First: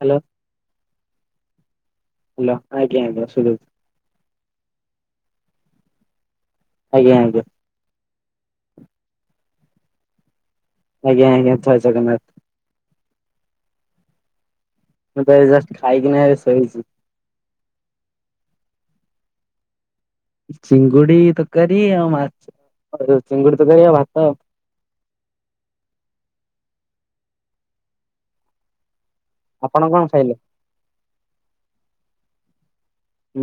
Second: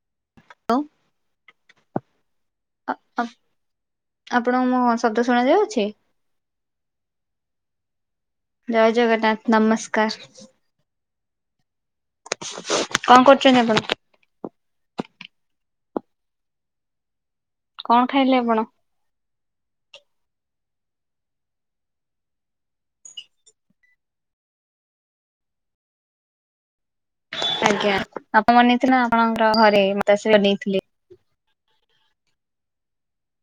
Hello! ଅଉ। Hello ଆଜ୍ଞା ଆଜ୍ଞା ଶୁଭୁଛି ଆ-ଆ-ଆପଣଙ୍କୁ ମୋ ଶବ୍ଦ ଶୁଣାଯାଉଛି? ଆଜ୍ଞା ଆଜ୍ଞା। ଜୟ ଜଗନ୍ନାଥ ନମସ୍କାର। ଆଜ୍ଞା ଆଜ୍ଞା, ଜୟ ଜଗନ୍ନାଥ। କଣ କରୁଛନ୍ତି ଆପଣ? ମୁଁ ତ ଏବେ ଜଷ୍ଟ ଖାଇକିନା ଏ ଶୋଇଛି। କଣ ଖାଇଲେ ଆପଣ? ଚିଙ୍ଗୁଡି ତକାରି ଆଉ ମାଛ, ଚିଙ୍ଗୁଡି ତକାରି ଆଉ ଭାତ। [unintelligible] ଆଜ୍ଞା, ବାପା ମନେଇଥିଲେ ଆପଣଙ୍କର ଆପଣ ଘରେ କଣ ଖାଇଲେ? ମାତାଶ୍ରୀ ମନେଇଥିଲେ?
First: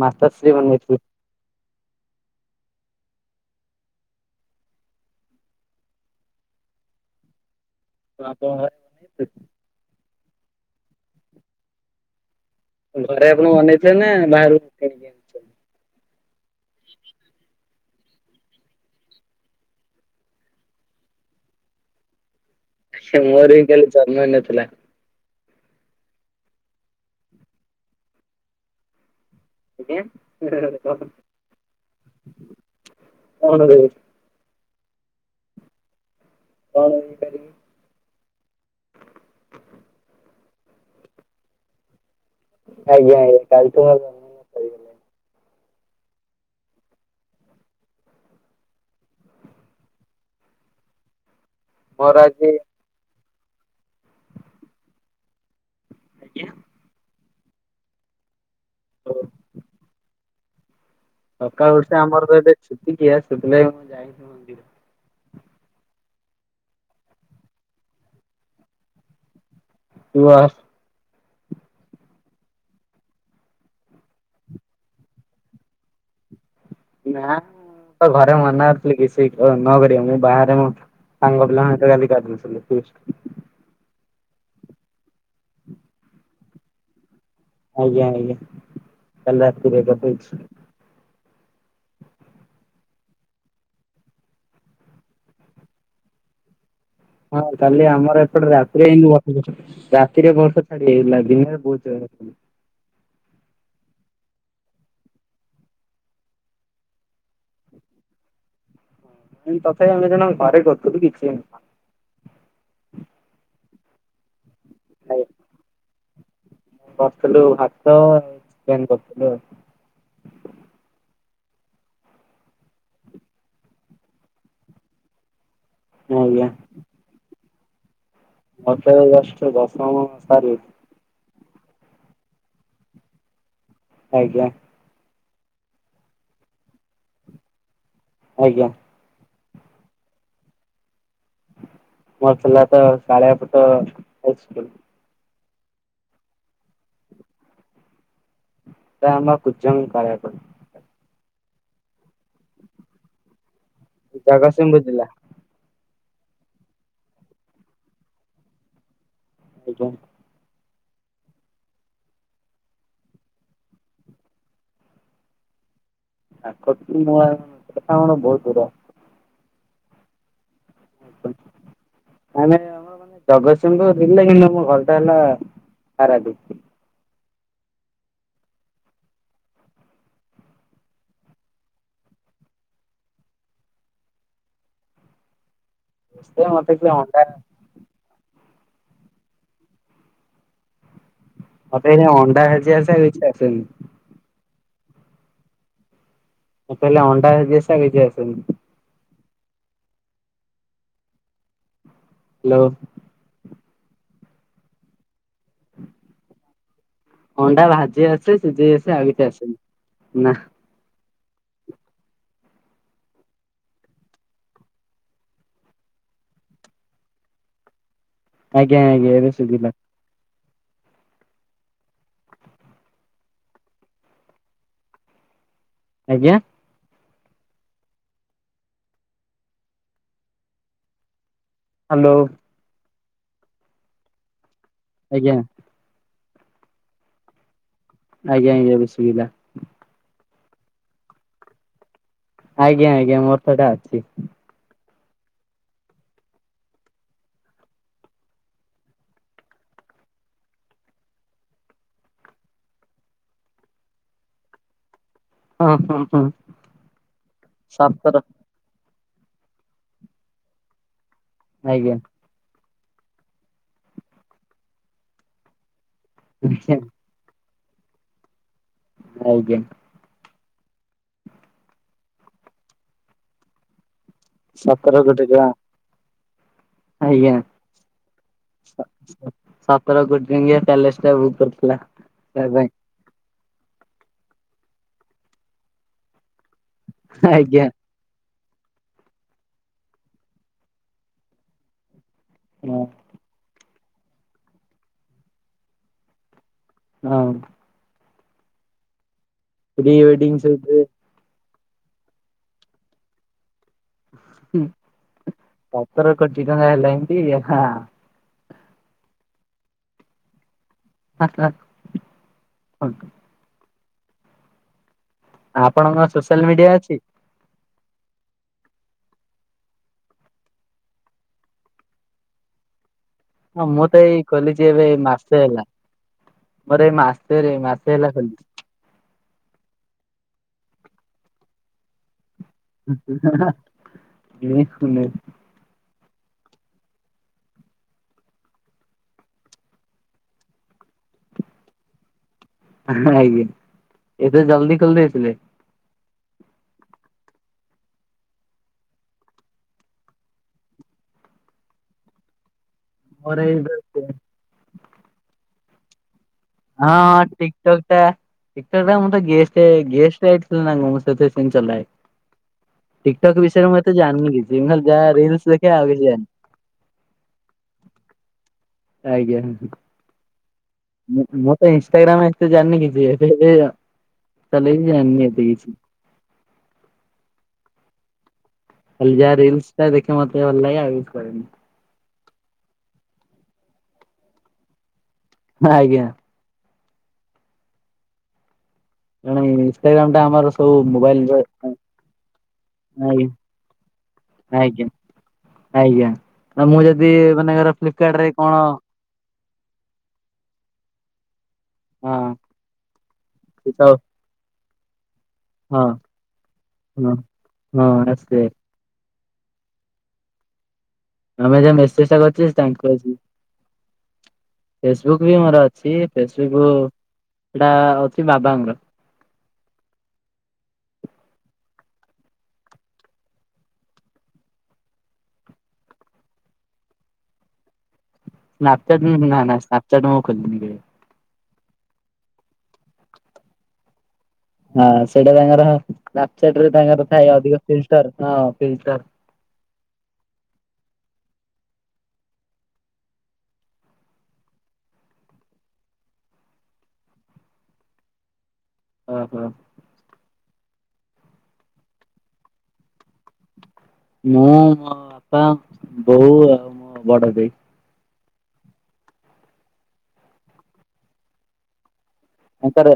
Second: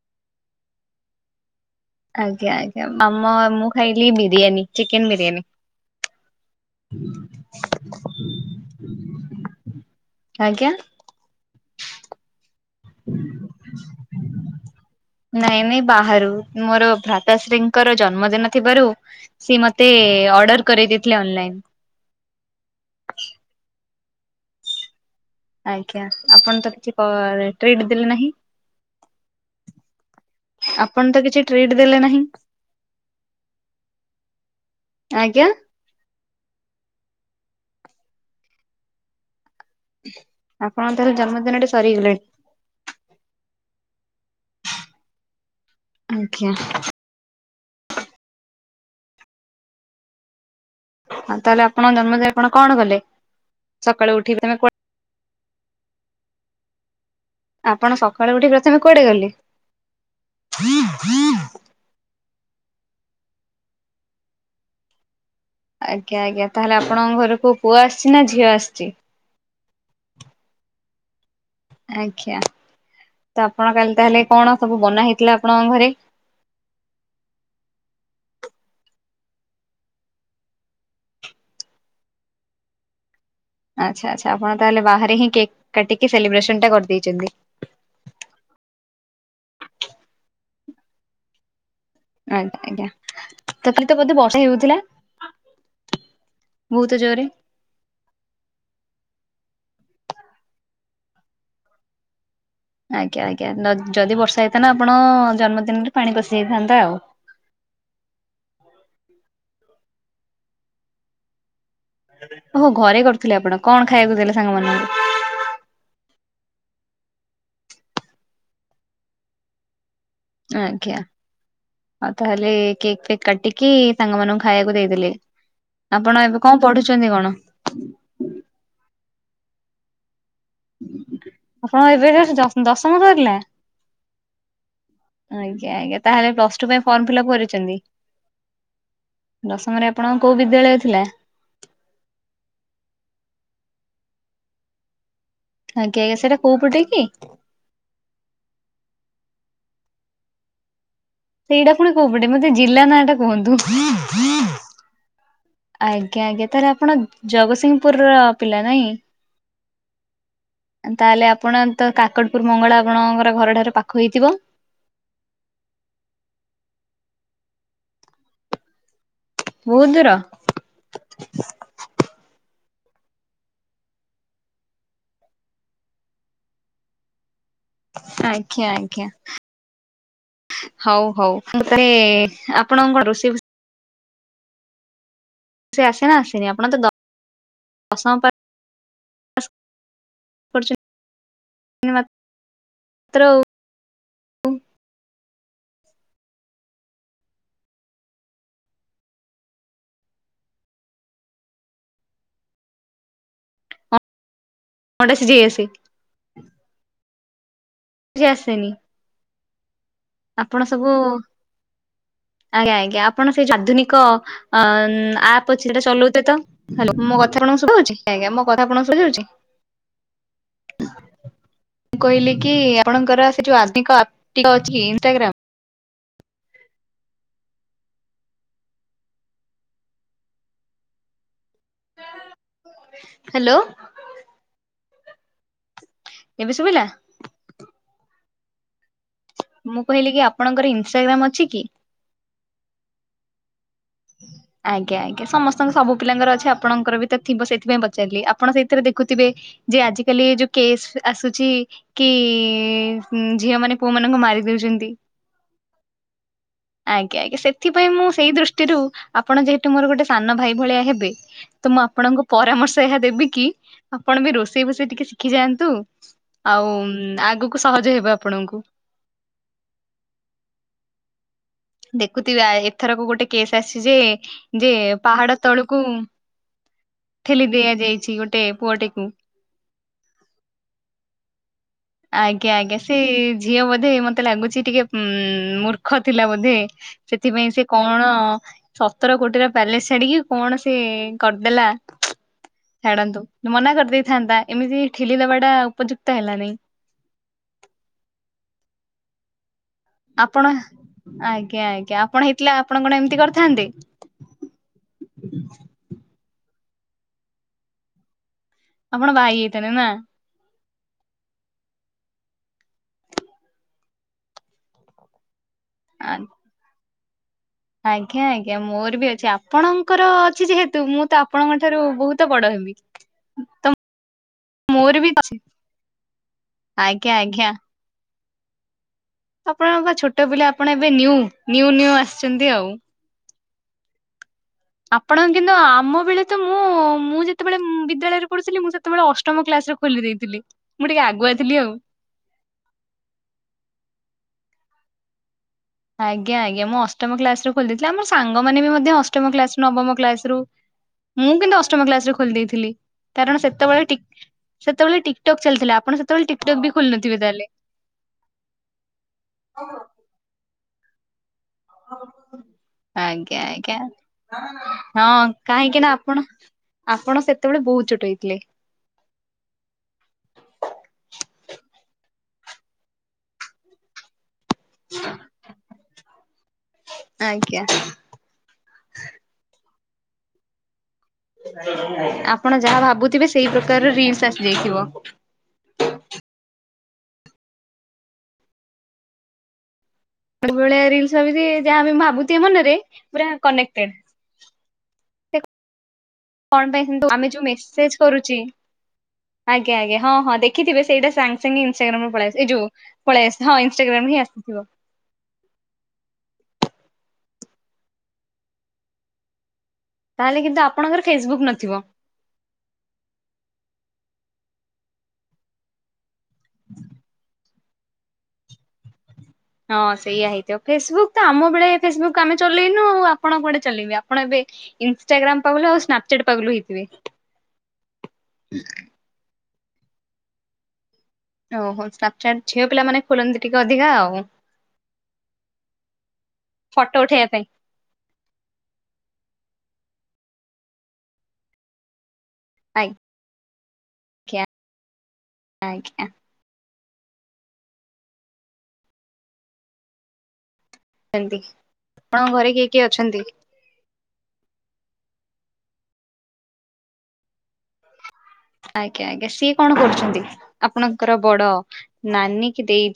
ମାତାଶ୍ରୀ ବନେଇଥିଲେ। ଆଜ୍ଞା ଆଜ୍ଞା, ମାମ ମୁଁ ଖାଇଲି ବିରିୟାନୀ! ଚିକେନ୍ ବିରିୟାନୀ। ହୁଁ [inaudible] ତ ଆପଣଙ୍କ ଆ [inaudible] ଆଜ୍ଞା? ଘରେ ଆପଣ ବନେଇଥିଲେ ନା ବାହାରକୁ କିଣିକି ଆଣଥି ନାଇଁ ନାଇଁ ବାହାରୁ ମୋର ଭ୍ରାତାଶ୍ରୀଙ୍କର ଜନ୍ମଦିନ ଥିବାରୁ, ସିଏ ମତେ ଅର୍ଡର କରେଇ ଦେଇଥିଲେ ଅନଲ୍ ଟାଇମ୍। ସେ ମୋର ବିି କାଲି ଜନ୍ମଇନ ଥିଲା। ଆଜ୍ଞା, ଆପଣ ତ କିଛି କର ଟ୍ରିଟ ଦେଲେ ନାହିଁ? ଆଜ୍ଞା କଣ ଆପଣ ତ କିଛି ଟ୍ରିଟ୍ ଦେଲେ ନାହିଁ? କଣ ଦେବି? ଆଜ୍ଞା। କଣ ମୁଁ କରିମି? ଆପଣଙ୍କ ତାଲେ ଜନ୍ମଦିନଟା ସରିଗଲାଣି। ଆଜ୍ଞା ଜ୍ଞା, କାଲଠୁଁ ମୋର ଜନ୍ମଦିନ ସରି ଗଲାଣି। ଆଜ୍ଞା! ହଁ, ତାହେଲେ ଆପଣଙ୍କ ମୋର ଜନ୍ମଦିନ ଆଜି ଆପଣ କଣ କଲେ? ସକାଳୁ ଉଠିବି ତମେ କୁ ଆଜ୍ଞା ଆପଣ ସକାଳୁ ଉଠିକି ପ୍ରଥମେ କୁଆଡେ ଗଲେ? ସକାଳୁ ଉଠସା ଆମର ତ ଏବେ ଛୁତିକିିଆ, ସେଥି ଲାଗି ମୁଁ ଯାଇନି ମନ୍ଦିର। ଆଜ୍ଞା ଆଜ୍ଞା, ତାହେଲେ ଆପଣଙ୍କ ଘରେ କୋଉ ପୁଅ ଆସିଛି ନା ଝିଅ ଆସିଛି? ପୁଅ। ଆଜ୍ଞା। ତ ଆପଣ କାଲି ତାହେଲେ, କଣ ସବୁ ବନା ହେଇଥିଲା ଆପଣଙ୍କ ଘରେ? ନା-ଆଁ ତ ଘରେ ମନାକରଥିଲି, କିଛି ନ କରିମାକୁ। ମୁଁ ଏଇ ବାହାରେ ମୁଁ ସାଙ୍ଗ ପିଲାଙ୍କ ସହିତ କାଲି କରଦେଇଥିଲି ଫିଷ୍ଟ। ଆଚ୍ଛା ଆଚ୍ଛା, ଆପଣ ତାହେଲେ ବାହାରେ ହିଁ କେକ୍ କାଟିକି, ସେଲିବ୍ରେସନ ଟା କରିଦେଇଛନ୍ତି। ଆଜ୍ଞା ଆଜ୍ଞା କାଲି ରାତିରେ କରଦେଇଛି। ଆଜ୍ଞା ଆଜ୍ଞା ତକାଲି ବୋଧେ ବର୍ଷା ହେଉଥିଲା? ବହୁତ ଜୋରରେ? ହଁ କାଲି ଆମର ଏପଟେ ରାତିି ହିଁ ବର୍ଷା ଧୀରେ ଚଲା ରାତିରେ ବର୍ଷ ଛାଡି ଯାଇଥିଲା ଦିନରେ ବହୁତ ଜରଥିଲା। ଆଜ୍ଞା ଆଜ୍ଞା ନ ଯଦି ବର୍ଷା ହେଇଥାନ୍ତା ଆପଣ ଜନ୍ମଦିନରେ ପାଣି ପଶିଯାଇଥାନ୍ତା ଆଉ। ହୁଁ ତଥାପି ଆମେ ଘରେକରୁ ଥିଲୁ କିଛି ହେଇନଥାନ୍ତା। ଓହ ଘରେ କରୁଥିଲେ ଆପଣ କଣ ଖାଇବାକୁ ଦେଲେ ସାଙ୍ଗମାନଙ୍କୁ? ହାଏ। କରିଥିଲୁ ଭାତ ଆଉ ଚିକେନ କରିଥିଲୁ ଆଉ। ଆଜ୍ଞା। ଆଉ ତାହେଲେ କେକ୍ ଫେକ୍ କାଟିକି ସାଙ୍ଗ ମାନଙ୍କୁ ଖାଇବାକୁ ଦେଇଦେଲେ? ଆଉ ଆପଣ ଏବେ ଆଜ୍ଞା। କଣ ପଢୁଛନ୍ତି କଣ? ମତେ ଏ ବର୍ଷ ଦଶମ ସରି ଆପଣ ଏବେ ଜସ ଦସ ଦଶମ ସରିଲା? ଆଜ୍ଞା। ଆଜ୍ଞା ଆଜ୍ଞା ତାହେଲେ ପ୍ଲସ୍ ଟୁ ପାଇଁ ଫର୍ମ ଫିଲିପ୍ପ୍ କରିଛନ୍ତି? ଆଜ୍ଞା। ଦଶମରେ ଆପଣଙ୍କର କୋଉ ବିଦ୍ୟାଳୟ ଥିଲା? ମୋର ଥିଲା ତ ଶାଳିଆ ପଟା ହାଇସ୍କୁଲୁ। ଆଜ୍ଞା ଆୟା ସେଟା କୋଉ ପଟେ କି? ସେଟା ଆମ କୁଜଙ୍ଗ କାଳୀଆ ପଡା। ସେଇଟା ପୁଣି କୋଉ ପଟେ ମତେ ଜିଲ୍ଲା ନାଁ ଟା କୁହନ୍ତୁ? ଜଗସିଂପୁ ଜିଲ୍ଲା। ଆଜ୍ଞା ଆଜ୍ଞା ତାଲେ ଆପଣ ଜଗତସିଂହପୁର ର ପିଲା ନାଇଁ। ଆଜ୍ଞା। ତାହେଲେ ଆପଣ ତ କାକଟପୁରୁ ମଙ୍ଗଳା ଆପଣଙ୍କର ଘର ଠାରୁ ପାଖ ହୋଇଥିବ? କାଟପୁରୁ ମଙ୍ଗଳା ବହୁତ ଦୂର। ବୁତୁ ଦୂର। [inaudible] ଆମେ ଆଉ। ହ ମାନେ ଜଗତସିଂହ ପୁରୁଜିଲା କିନ୍ତୁ ଆମ ଘରଟା ହେଲା ପାରାଦୀପ। ଆଜ୍ଞା ଆଜ୍ଞା। ହଉ ହଉ ମୁତାରେ ଆପଣ କଣ ରୋଷେଇ ଫୋସେ ସେ ଆସେନା ସେ ଆସେନି ଆପଣ ମତେ ତ ଟିକେ ଅଣ୍ଡା ଦଶମ୍ ପାଶେ କରିଛ ମତେ ଏଇ ଅଣ୍ଡା ଭାଜି ଆସେ ଆଉ କିଛି ଆସେନି। ଉଁ। ମୁଁ କହିଲି ଅଣ୍ଡା ଭାଜି ଆସେ ଆଉ କିଛି ଆସେନି। ହାଲୋ। ଅଣ୍ଡା ସିଝେଇ ଆସେ? ଅଣ୍ଡା ଭାଜି କିଛି ଆସେ ସିଝେଇ ଆସେନି। ଆସେ ଆଉ କିଛି ଆସେନି। ନା ଆପଣ ସବୁ ଆଜ୍ଞା ଆଜ୍ଞା ଆପଣ ସେଇ ଆଧୁନିକ ଅ ଆପ୍ ଅଛି ସେଟା ଚଲଉଥିବେ ତ ମୋ ମୋ କଥା ଆପଣକୁ ଶୁଭାହଉଛି ଆଜ୍ଞା ମୋ କଥା ଆପଣଙ୍କୁ ଆଜ୍ଞା ସୁଭାଯାଉଛି? ଏବେ ଶୁଭିଲା ମୁଁ କହିଲି କି ଆପଣଙ୍କର ସେ ଯୋଉ ଆଧୁନିକ ଆପ ଟି ଅଛି ଇଷ୍ଟାଗ୍ରାମ। ଆଜ୍ଞା। ହାଲୋ। ହାଲୋ। ଆଜ୍ଞା। ଏବେ ଶୁଭିଲା? ଆଜ୍ଞା ଆଜ୍ଞା ଏବେ ଶୁଭିଲା। ମୁଁ କହିଲି କି ଆପଣଙ୍କର ଇନଷ୍ଟାଗ୍ରାମ ଅଛି କି? ଆଜ୍ଞା ଆଜ୍ଞା ମୋର ତ ସେଟା ଅଛି। ଆଜ୍ଞା ଆଜ୍ଞା ସମସ୍ତଙ୍କ ସବୁ ପିଲାଙ୍କର ଅଛି ଆପଣଙ୍କର ବି ତ ଥିବ ସେଇଥିପାଇଁ ପଚାରିଲି ଆପଣ ସେଥିରେ ଦେଖୁଥିବେ ଯେ ଆଜିକାଲି ଯୋଉ କେସ୍ ଆସୁଛି କି ଝିଅ ମାନେ ପୁଅ ମାନଙ୍କୁ ମାରିଦଉଛନ୍ତି। ହଁ ହଁ ହଁ। ଆଜ୍ଞା ଆଜ୍ଞା ସେଥିପାଇଁ ମୁଁ ସତର ସେଇ ଦୃଷ୍ଟିରୁ ଆପଣ ଯେହେତୁ ମୋର ଗୋଟେ ସାନ ଭାଇ ଭଳିଆ ହେବେ। ତ ମୁଁ ଆଜ୍ଞା ଆପଣଙ୍କ ପରାମର୍ଶ ଏହା ଦେବି କି ଆପଣ ବି ରୋଷେଇ ଫୋଷେଇ ଟିକେ ଶିଖିଯାଆନ୍ତୁ। ଆଉ ଆଜ୍ଞା ଆଗକୁ ସହଜ ହେବ ଆପଣଙ୍କୁ। ଆଜ୍ଞା। ଦେଖୁଥିବେ ଏଥରକ ଗୋଟେ କେସ୍ ଆସିଛି ଯେ ଯେ ସତର କୋଟି ପାହାଡ ଟଙ୍କା ତଳକୁ ଠେଲି ଦିଆଯାଇଛି। ଗୋଟେ ପୁଅଟିକୁ ସ-ସ-ସତର କୋଟି ଟଙ୍କିଆ ପ୍ୟାଲେସ ଟା ବୁକ୍ କରିଥିଲା। ତା ଆଜ୍ଞା ପାଇଁ ଆଜ୍ଞା ସେ ଝିଅ ବୋଧେ ମତେ ଲାଗୁଛି ଟିକେ ଉମ ମୂର୍ଖ ଥିଲା ବୋଧେ? ସେଥିପାଇଁ ସେ ଆଜ୍ଞା। କଣ ସତର କୋଟିର ପ୍ୟାଲେସ ଛାଡିକି କଣ ସେ କରିଦେଲା। ଛାଡନ୍ତୁ ମନା କରିଦେଇଥାନ୍ତା ଏମିତି ଠେଲିଦେବା ଟା ଉପଯୁକ୍ତ ହେଲା ନାଇଁ। ହଁ। ପ୍ରିୱେଡ଼ିଂ ଆପଣ ସୁଟ ରେ। ଆଜ୍ଞା ଆଜ୍ଞା ଆପଣ ହେଇଥିଲେ ଆପଣ କଣ ଏମିତି କରିଥାନ୍ତେ? ସତର କୋଟି ଟଙ୍କା ହେଲାଣି ଟି ହାଁ। ଆପଣ ବାହା ହେଇଯାଇଥାନ୍ତେ ନା? ଆ ଆ କୁହନ୍ତୁ। ଆପଣଙ୍କର ସୋସିଆଲ ମିଡିଆ ଅଛି? ଆଜ୍ଞା ଆଜ୍ଞା ମୋର ବି ଅଛି ଆପଣଙ୍କର ଅଛି ଯେହେତୁ ମୁଁ ତ ଆପଣଙ୍କ ଠାରୁ ବହୁତ ବଡ ହେବି। ହଁ ମୁଁ ତ ଏଇ ଖୋଲିଛି ଏବେ ମୋର ବି ଅଛି ମାସେ ହେଲା। ମୋର ଏଇ ଆଜ୍ଞା ମାସେ ରେ ମାସେ ହେଲା ଖୋଲିଛି। ଆପଣଙ୍କ ବା ଛୋଟ ପିଲା ଆପଣ ଏବେ ନିଉ ନିଉ ଆସି ହା ହା। ଆପଣଙ୍କୁ କିନ୍ତୁ ଆମ ବେଳେ ତ ମୁଁ [inaudible] ମୁଁ ଯେତେବେଳେ ମୁଁ ବିଦ୍ୟାଳୟରେ ପଢୁଥିଲି ମୁଁ ସେତେବେଳେ ଅଷ୍ଟମ କ୍ଲାସରେ ଖୋଲି ଦେଇଥିଲି ମୁଁ ଟିକେ ଆଗୁଆ ଥିଲି ଆଉ। ଆଜ୍ଞା ଏବେ ଜଲଦି ଖୋଲିଦେଇଥିଲେ। ଆଜ୍ଞା ଆଜ୍ଞା ମୁଁ ଅଷ୍ଟମ କ୍ଲାସରୁ ଖୋଲି ଦେଇଥିଲ ଆମ ସାଙ୍ଗମାନେ ବି ମଧ୍ୟ ଅଷ୍ଟମ କ୍ଲାସରୁ ନବମ କ୍ଲାସରୁ ମୁଁ କିନ୍ତୁ ଅଷ୍ଟମ କ୍ଲାସରେ ଖୋଲି ଦେଇଥିଲି ମୋର କାରଣ ଏଇ ହଁ ସେତେବେଳେ ଟିକ୍ ସେତେବେଳେ ଟିକଟକ୍ ଚାଲିଥିଲା। ଆପଣ ସେତେବେଳେ ଟିକଟକ୍ ବି ଖୋଲି ହଁ ନଥିବେ ହଁ ତାହେଲେ ଟିକଟକଟା ଟିକଟକଟା ମୁଁ ତ ଗେଷ୍ଟ ଗେଷ୍ଟ ଥିଲି ନା ମୁଁ ଚଲାଏ। ଆଜ୍ଞା ଟିକଟକ୍ ବିଷୟରେ ଆଜ୍ଞା ମୁଁ ଏତେ ଜାଣିନି କିଛି ଖାଲି ଯାହା ହଁ ରିଲସ ଦେଖେ କାହିଁକି ନା ଆଉ କିଛି ଆପଣ ଜାଣିନି। ଆପଣ ସେତେବେଳେ ବହୁତ ଛୋଟ ହେଇଥିଲେ। ଆଜ୍ଞା ମୁଁ ମତେ ଇନଷ୍ଟାଗ୍ରାମ ଏତେ ଜାଣିନି କିଛି ଏ ଚାଲେ ଜାଣିନି ଏତେ କିଛି [inaudible] ଆଜ୍ଞା। ଖାଲି ଯାହା ରୀଲସ ଟା ଦେଖେ ମତେ ଭଲଲାଗେ ଆଉ କରେନି ଆପଣ ଯାହା ଭାବୁଥିବେ ସେଇ ପ୍ରକାରର ରିଲ୍ସ ଆସିଯାଇଥିବ। ହଁ ଆଜ୍ଞା। କଣ ଇ ନଷ୍ଟାଗ୍ରାମ କାମଟା ଆମ ସବୁ ଭଳିଆ ରିଲସ ମୋବାଇଲରେ। ଭାବି ଯାହା ଆମେ ଭାବୁଥିବେ ମନରେ ଆଜ୍ଞା। ପୁରା କନେକ୍ଟେଡ ଆଜ୍ଞା ଆଜ୍ଞା କଣ ନା ପାଇଁ ମୁଁ ଯଦି ସେମିତି ଆମେ ଯୋଉ ମନେ କର ମେସେଜ ଫ୍ଲିପକର୍ଡ ରେ କରୁଚି କଣ ଆଜ୍ଞା ଆଜ୍ଞା ହଁ ହଁ ଦେଖିଥିବେ ସେଇଟା ସାନ ସେମି ଇନ୍ ଷ୍ଟାଗ୍ରାମ୍ ପଳେଇ ହଁ ଆସି ଏଇ ଯୋଉ ପଳେଇ ଆସି ହଁ ଇନ୍ କିଛି ଷ୍ଟାଗ୍ରାମ୍ ହିଁ ଆସିବ। ହଁ ହଁ ହଁ ରାସ୍କେ। ତାହେଲେ କିନ୍ତୁ ଆପ୍ ଆମେ ଯ ମେସେଜ୍ ଟା କରିଛେ ତାଙ୍କ ଯି। ଫେସ୍ ବୁକ୍ ବି ମୋର ଅଛି ଫେସ୍ ବୁକୁ ସେଟା ଅଛି ବାବାଙ୍କର। ହଁ ସେଇଆ ହେଇଥିବ ଫେସ୍ ବୁକ୍ ତ ଆମ ବେଳେ ଫେସ୍ ବୁକ୍ ଆମେ ଚଲେଇନୁ ଆଉ ଆପଣ କୁଆଡେ ଚଲେଇବେ ଆପଣ ଏବେ ଇନ୍ ଷ୍ଟାଗ୍ରାମ୍ ପାଗ୍ ଲୁ ଆଉ ସ୍ନାପ୍ ଚାଟ୍ ପାଗ୍ ଲୁ ହେଇଥିବେ। ହ [inaudible] ସ୍ନାପ୍ ଚାଟ୍ ଉଁ ହୁଁ ନା ନା ସ୍ନାପ୍ ଚାଟ୍ ମୁଁ ଖୋଲିନି କେବେ। ଓହୋ ସ୍ନାପ୍ ଚାଟ୍ ଝିଅ ପିଲା ମାନେ ଖୋଲନ୍ତି ଟିକେ ଅଧିକା ଆଉ। ହଁ ସେଇଟା ତାଙ୍କର ସ୍ନାପ୍ ଚାଟ୍ ରେ ଫଟୋ ତାଙ୍କର ଉଠେଇବା ଥାଏ ଅଧିକ ଥି ଷ୍ଟାର୍ ଅଁ ପ୍ରିଣ୍ଟ୍ କାର୍। [inaudible] ଆ ଜ୍ଞା ଆଜ୍ଞା। ଅ ହ। ଏମ୍ ତି ଆପଣଙ୍କ ଘରେ କିଏ କିଏ ଅଛନ୍ତି? ମୁଁ ମୋ ବାପା ବୋଉ ଆଉ ମୋ ବଡ଼ ଦେଇ। ଆଜ୍ଞା ଆଜ୍ଞା ସିଏ କଣ କରୁଛନ୍ତି ଆପଣଙ୍କର ବଡ଼ ନାନୀ ତାଙ୍କର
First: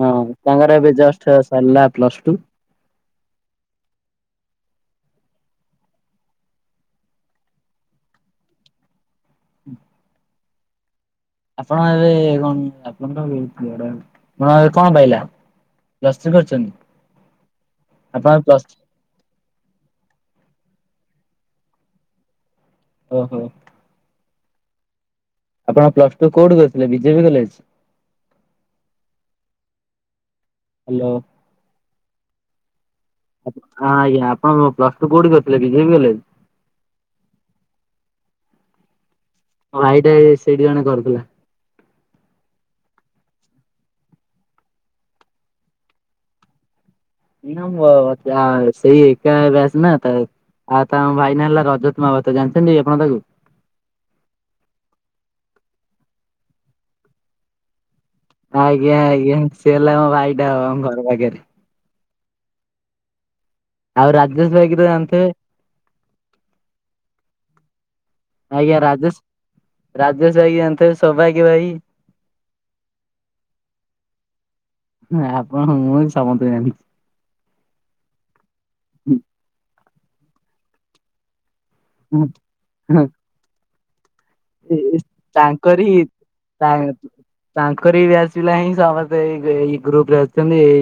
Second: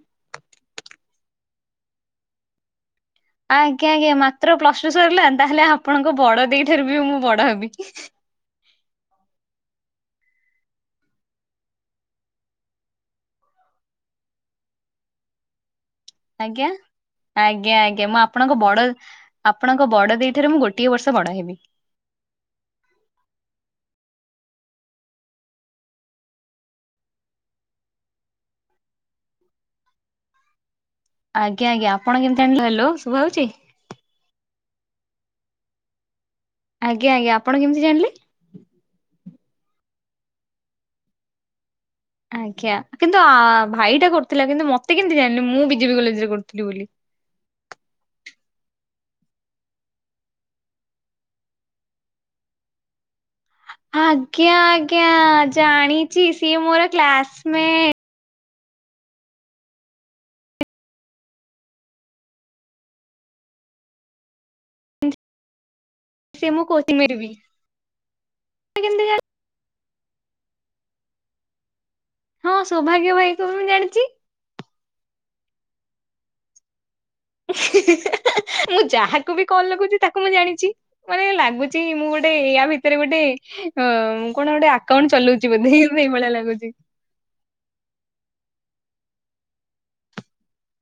ହଁ ତାଙ୍କର ଏବେ ଜଷ୍ଟ ସରିଲା ପ୍ଲସ୍ ଟୁ। ଆଜ୍ଞା ଆଜ୍ଞା ମାତ୍ର ପ୍ଲସ୍ ଟୁ ସରିଲା ତାହେଲେ ଆପଣଙ୍କ ବଡ଼ ଦେଇ ଠାରୁ ବି ମୁଁ ବଡ଼ ହେବି। ଆପଣ ଏବେ କଣ ଆପଣଙ୍କ [unintelligible] ଆପଣ କଣ ପାଇଲା? ପ୍ଲସ ଥ୍ରୀ ଆଜ୍ଞା, କରିଛନ୍ତି ଆଜ୍ଞା ଆଜ୍ଞା ମୁଁ ଆପଣ ଆପଣଙ୍କ ପ୍ଲସ୍ ବଡ଼ ଆପଣଙ୍କ ବଡ଼ ଦି ଠିରେ ମୁଁ ଗୋଟିଏ ବର୍ଷ ବଡ଼ ହେବି। ଓ ହୋ। ଆପଣ ପ୍ଲସ୍ ଟୁ କୋଉଠି କରିଥିଲେ B J P college? Hello. ଆଜ୍ଞା ଆଜ୍ଞା ଆପଣ କେମିତି ଆଣି ହ୍ୟାଲୋସ୍। ହଁ ଆଜ୍ଞା ଆପଣ ପ୍ଲସ୍ ଟୁ କୋଉଠି କରିଥିଲେ ବି ଜେ ବି କଲେଜ୍? ଆଜ୍ଞା ଆଜ୍ଞା ଆପଣ କେମିତି ଜାଣିଲେ? ମୋ ଭାଇଟେ ସେଇଠି ଜଣେ କରୁଥିଲା। ଆଜ୍ଞା କିନ୍ତୁ ଆ ଭାଇଟା କରୁଥିଲା କିନ୍ତୁ ମତେ କେମିତି ଜାଣିଲେ ମୁଁ ବି ଜେ ପି କଲେଜରେ କରୁଥିଲି ବୋଲି। ନିନମ୍ୱ ତା ସେଇ ଏକା ବ୍ୟଚ୍ ନା ତା ଆଉ ତାଙ୍କ ଭାଇ ନାଁ ହେଲା ରଜତ୍ ମାହାବାତ ଜାଣିଛନ୍ତି ଆପଣ ତାକୁ? ଆଜ୍ଞା ଆଜ୍ଞା ଜାଣିଛି ସିଏ ମୋର କ୍ଲାସ୍ ମେ ଆଜ୍ଞା ଆଜ୍ଞା ସିଏ ହେଲା ଭାଇଟା ହବ ଆମ ଘର ପାଖେରେ। ଆଉ ରାଜେଶ୍ ଭାଇକି ତ ଜାଣିଥିବେ। ସେ ମୋ କୋଚିଂ ମେଟ୍ ବି ଆଜ୍ଞା କେମିତି ରାଜେଶ୍ ଜାଣି ରାଜେଶ୍ ଭାଇକି ଜାଣିଥିବେ ସୌଭାଗ୍ୟ ଭାଇ ହଁ ସୌଭାଗ୍ୟ ଭାଇକୁ ବି ମୁଁ ଜାଣିଚି। ହଁ ଆପଣ ମୁଁ ସମତ ଜାଣି। ମୁଁ ଯାହାକୁ ବି କଲ୍ ଲାଗଉଛି ତାକୁ ମୁଁ ଜାଣିଛି ମାନେ ଲାଗୁ ମୁଁ ଗୋଟେ ୟା ଭିତରେ ଗୋଟେ ଅ କଣ ଗୋଟେ ଆକାଉଣ୍ଟ ଚଲଉଛି ବୋଧେ ତାଙ୍କରି ସେଇଭଳିଆ ଲାଗୁଛି। ତା ତାଙ୍କରି ବି ଆସିଲା ହିଁ ସମତେ ଏଇ ଏଇ ଗ୍ରୁପ ରେ ଅଛନ୍ତି ଏଇ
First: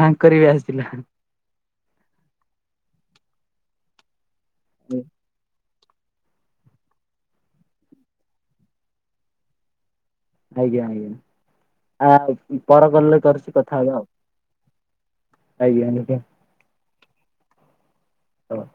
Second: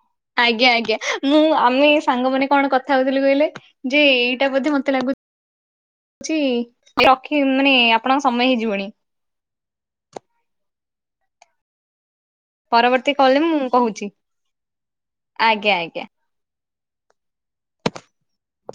ତାଙ୍କର ବି ଆଜ୍ଞା ଆସିଲା। ଆଜ୍ଞା ମୁଁ ଆମେ ସାଙ୍ଗ ମାନେ କଣ କଥା ହଉଥିଲୁ କହିଲେ ଯେ ଏଇଟା ବୋଧେ ମତେ ଲାଗୁ ହଉଛି ରଖି ମାନେ ଆପଣଙ୍କ ସମୟ ହେଇଯିବଣି। ଆଜ୍ଞା ଆଜ୍ଞା। ଆ ପର କଲ୍ ପରବର୍ତ୍ତୀ ରେ କରିଛି ମୁଁ କଥା ହବା କହୁଛି ଆଉ ଆଜ୍ଞା ଆଜ୍ଞା। ହ।